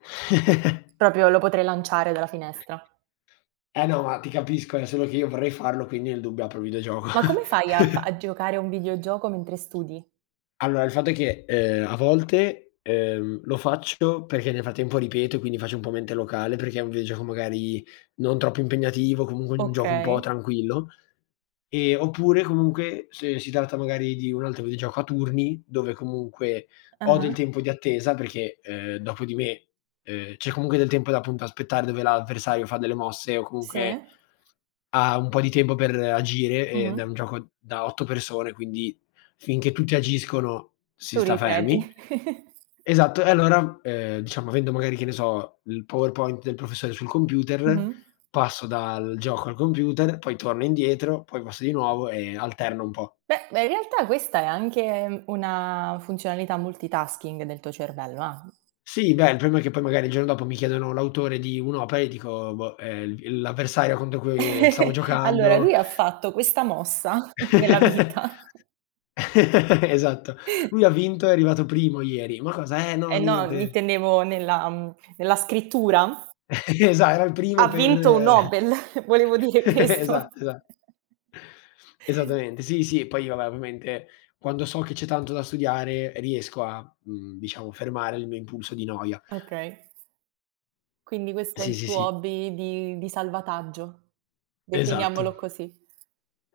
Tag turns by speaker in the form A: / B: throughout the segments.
A: Proprio lo potrei lanciare dalla finestra.
B: Eh no ma, ti capisco, è solo che io vorrei farlo, quindi nel dubbio apro il videogioco.
A: Ma come fai a fa a giocare a un videogioco mentre studi?
B: Allora, il fatto è che, ehm, a volte, ehm, lo faccio perché, nel frattempo, ripeto e, quindi, faccio un po' mente locale, perché è un videogioco, magari, non troppo impegnativo, comunque, un gioco un po'
A: Okay.
B: tranquillo. Ehm, oppure, comunque, se si tratta, magari, di un altro videogioco a turni dove, comunque, ho del
A: Ah-ha.
B: tempo di attesa, perché, ehm, dopo di me, ehm, c'è, comunque, del tempo da, appunto, aspettare, dove l'avversario fa delle mosse o, comunque,
A: Sì.
B: ha un po' di tempo per agire. Ed è
A: Mh-mh.
B: un gioco da 8 persone, quindi, finché tutti agiscono, si
A: Tu
B: sta
A: ripeti.
B: fermi. Esatto. E, allora, ehm, diciamo, avendo, magari, che ne so, il PowerPoint del professore sul computer,
A: Mh-mh.
B: passo dal gioco al computer, poi torno indietro, poi passo di nuovo e alterno un po'.
A: Beh, ehm, in realtà questa è anche una funzionalità multitasking del tuo cervello, ah.
B: Sì, beh il problema è che poi magari il giorno dopo mi chiedono l'autore di un'opera e dico, boh, ehm, l il l'avversario contro cui stavo
A: Allora,
B: giocando.
A: lui ha fatto questa mossa nella vita.
B: Esatto. "Lui ha vinto, è arrivato primo ieri." "Ma cosa?" "Eh, no,
A: Eh no,
B: niente."
A: intendevo nella mhmm, nella scrittura.
B: Esa era il primo
A: Ha vinto un
B: per
A: Nobel, volevo dire
B: Esa
A: questo.
B: esa Esattamente, sì, sì. Poi, vabbè, ovviamente, quando so che c'è tanto da studiare, riesco a, mhmm, diciamo, fermare il mio impulso di noia.
A: Okay. Quindi questo è
B: Sì,
A: il
B: sì,
A: tuo
B: sì.
A: hobby di di salvataggio. Definiamolo
B: Esatto.
A: così.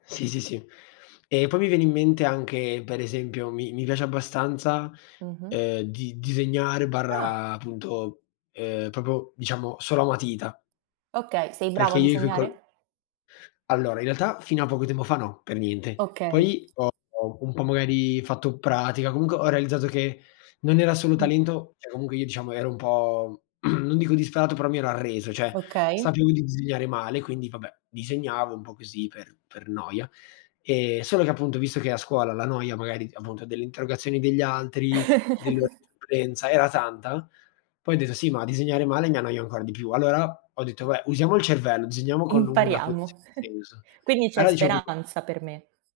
B: Sì, sì, sì. E, poi, mi viene in mente anche, per esempio, mi mi piace abbastanza,
A: Mh-mh.
B: ehm, di disegnare
A: Ah.
B: barra appunto, ehm, proprio, diciamo, solo a matita
A: Okay, sei
B: perché
A: bravo a
B: io coi col
A: disegnare?
B: Allora, in realtà, fino a poco tempo fa, no, per niente.
A: Okay.
B: Poi ho un po', magari, fatto pratica. Comunque, ho realizzato che non era solo
A: Mh.
B: talento. Cioè, comunque, io, diciamo, ero un po' non dico disperato, però mi ero arreso. Cioè,
A: Okay.
B: sapevo di disegnare male, quindi, vabbè, disegnavo un po' così, per per noia. Ehm, solo che, appunto, visto che, a scuola la noia, magari d appunto, delle interrogazioni degli altri, dell'ora di supplenza, era tanta, poi ho detto: “Sì, ma a disegnare male mi annoio ancora di più.” Allora ho detto: “Vabbè, usiamo il cervello, disegniamo con una
A: Impariamo.
B: cognizione di senso.”
A: Quindi c'è
B: Allora dicevo proprio
A: speranza per me.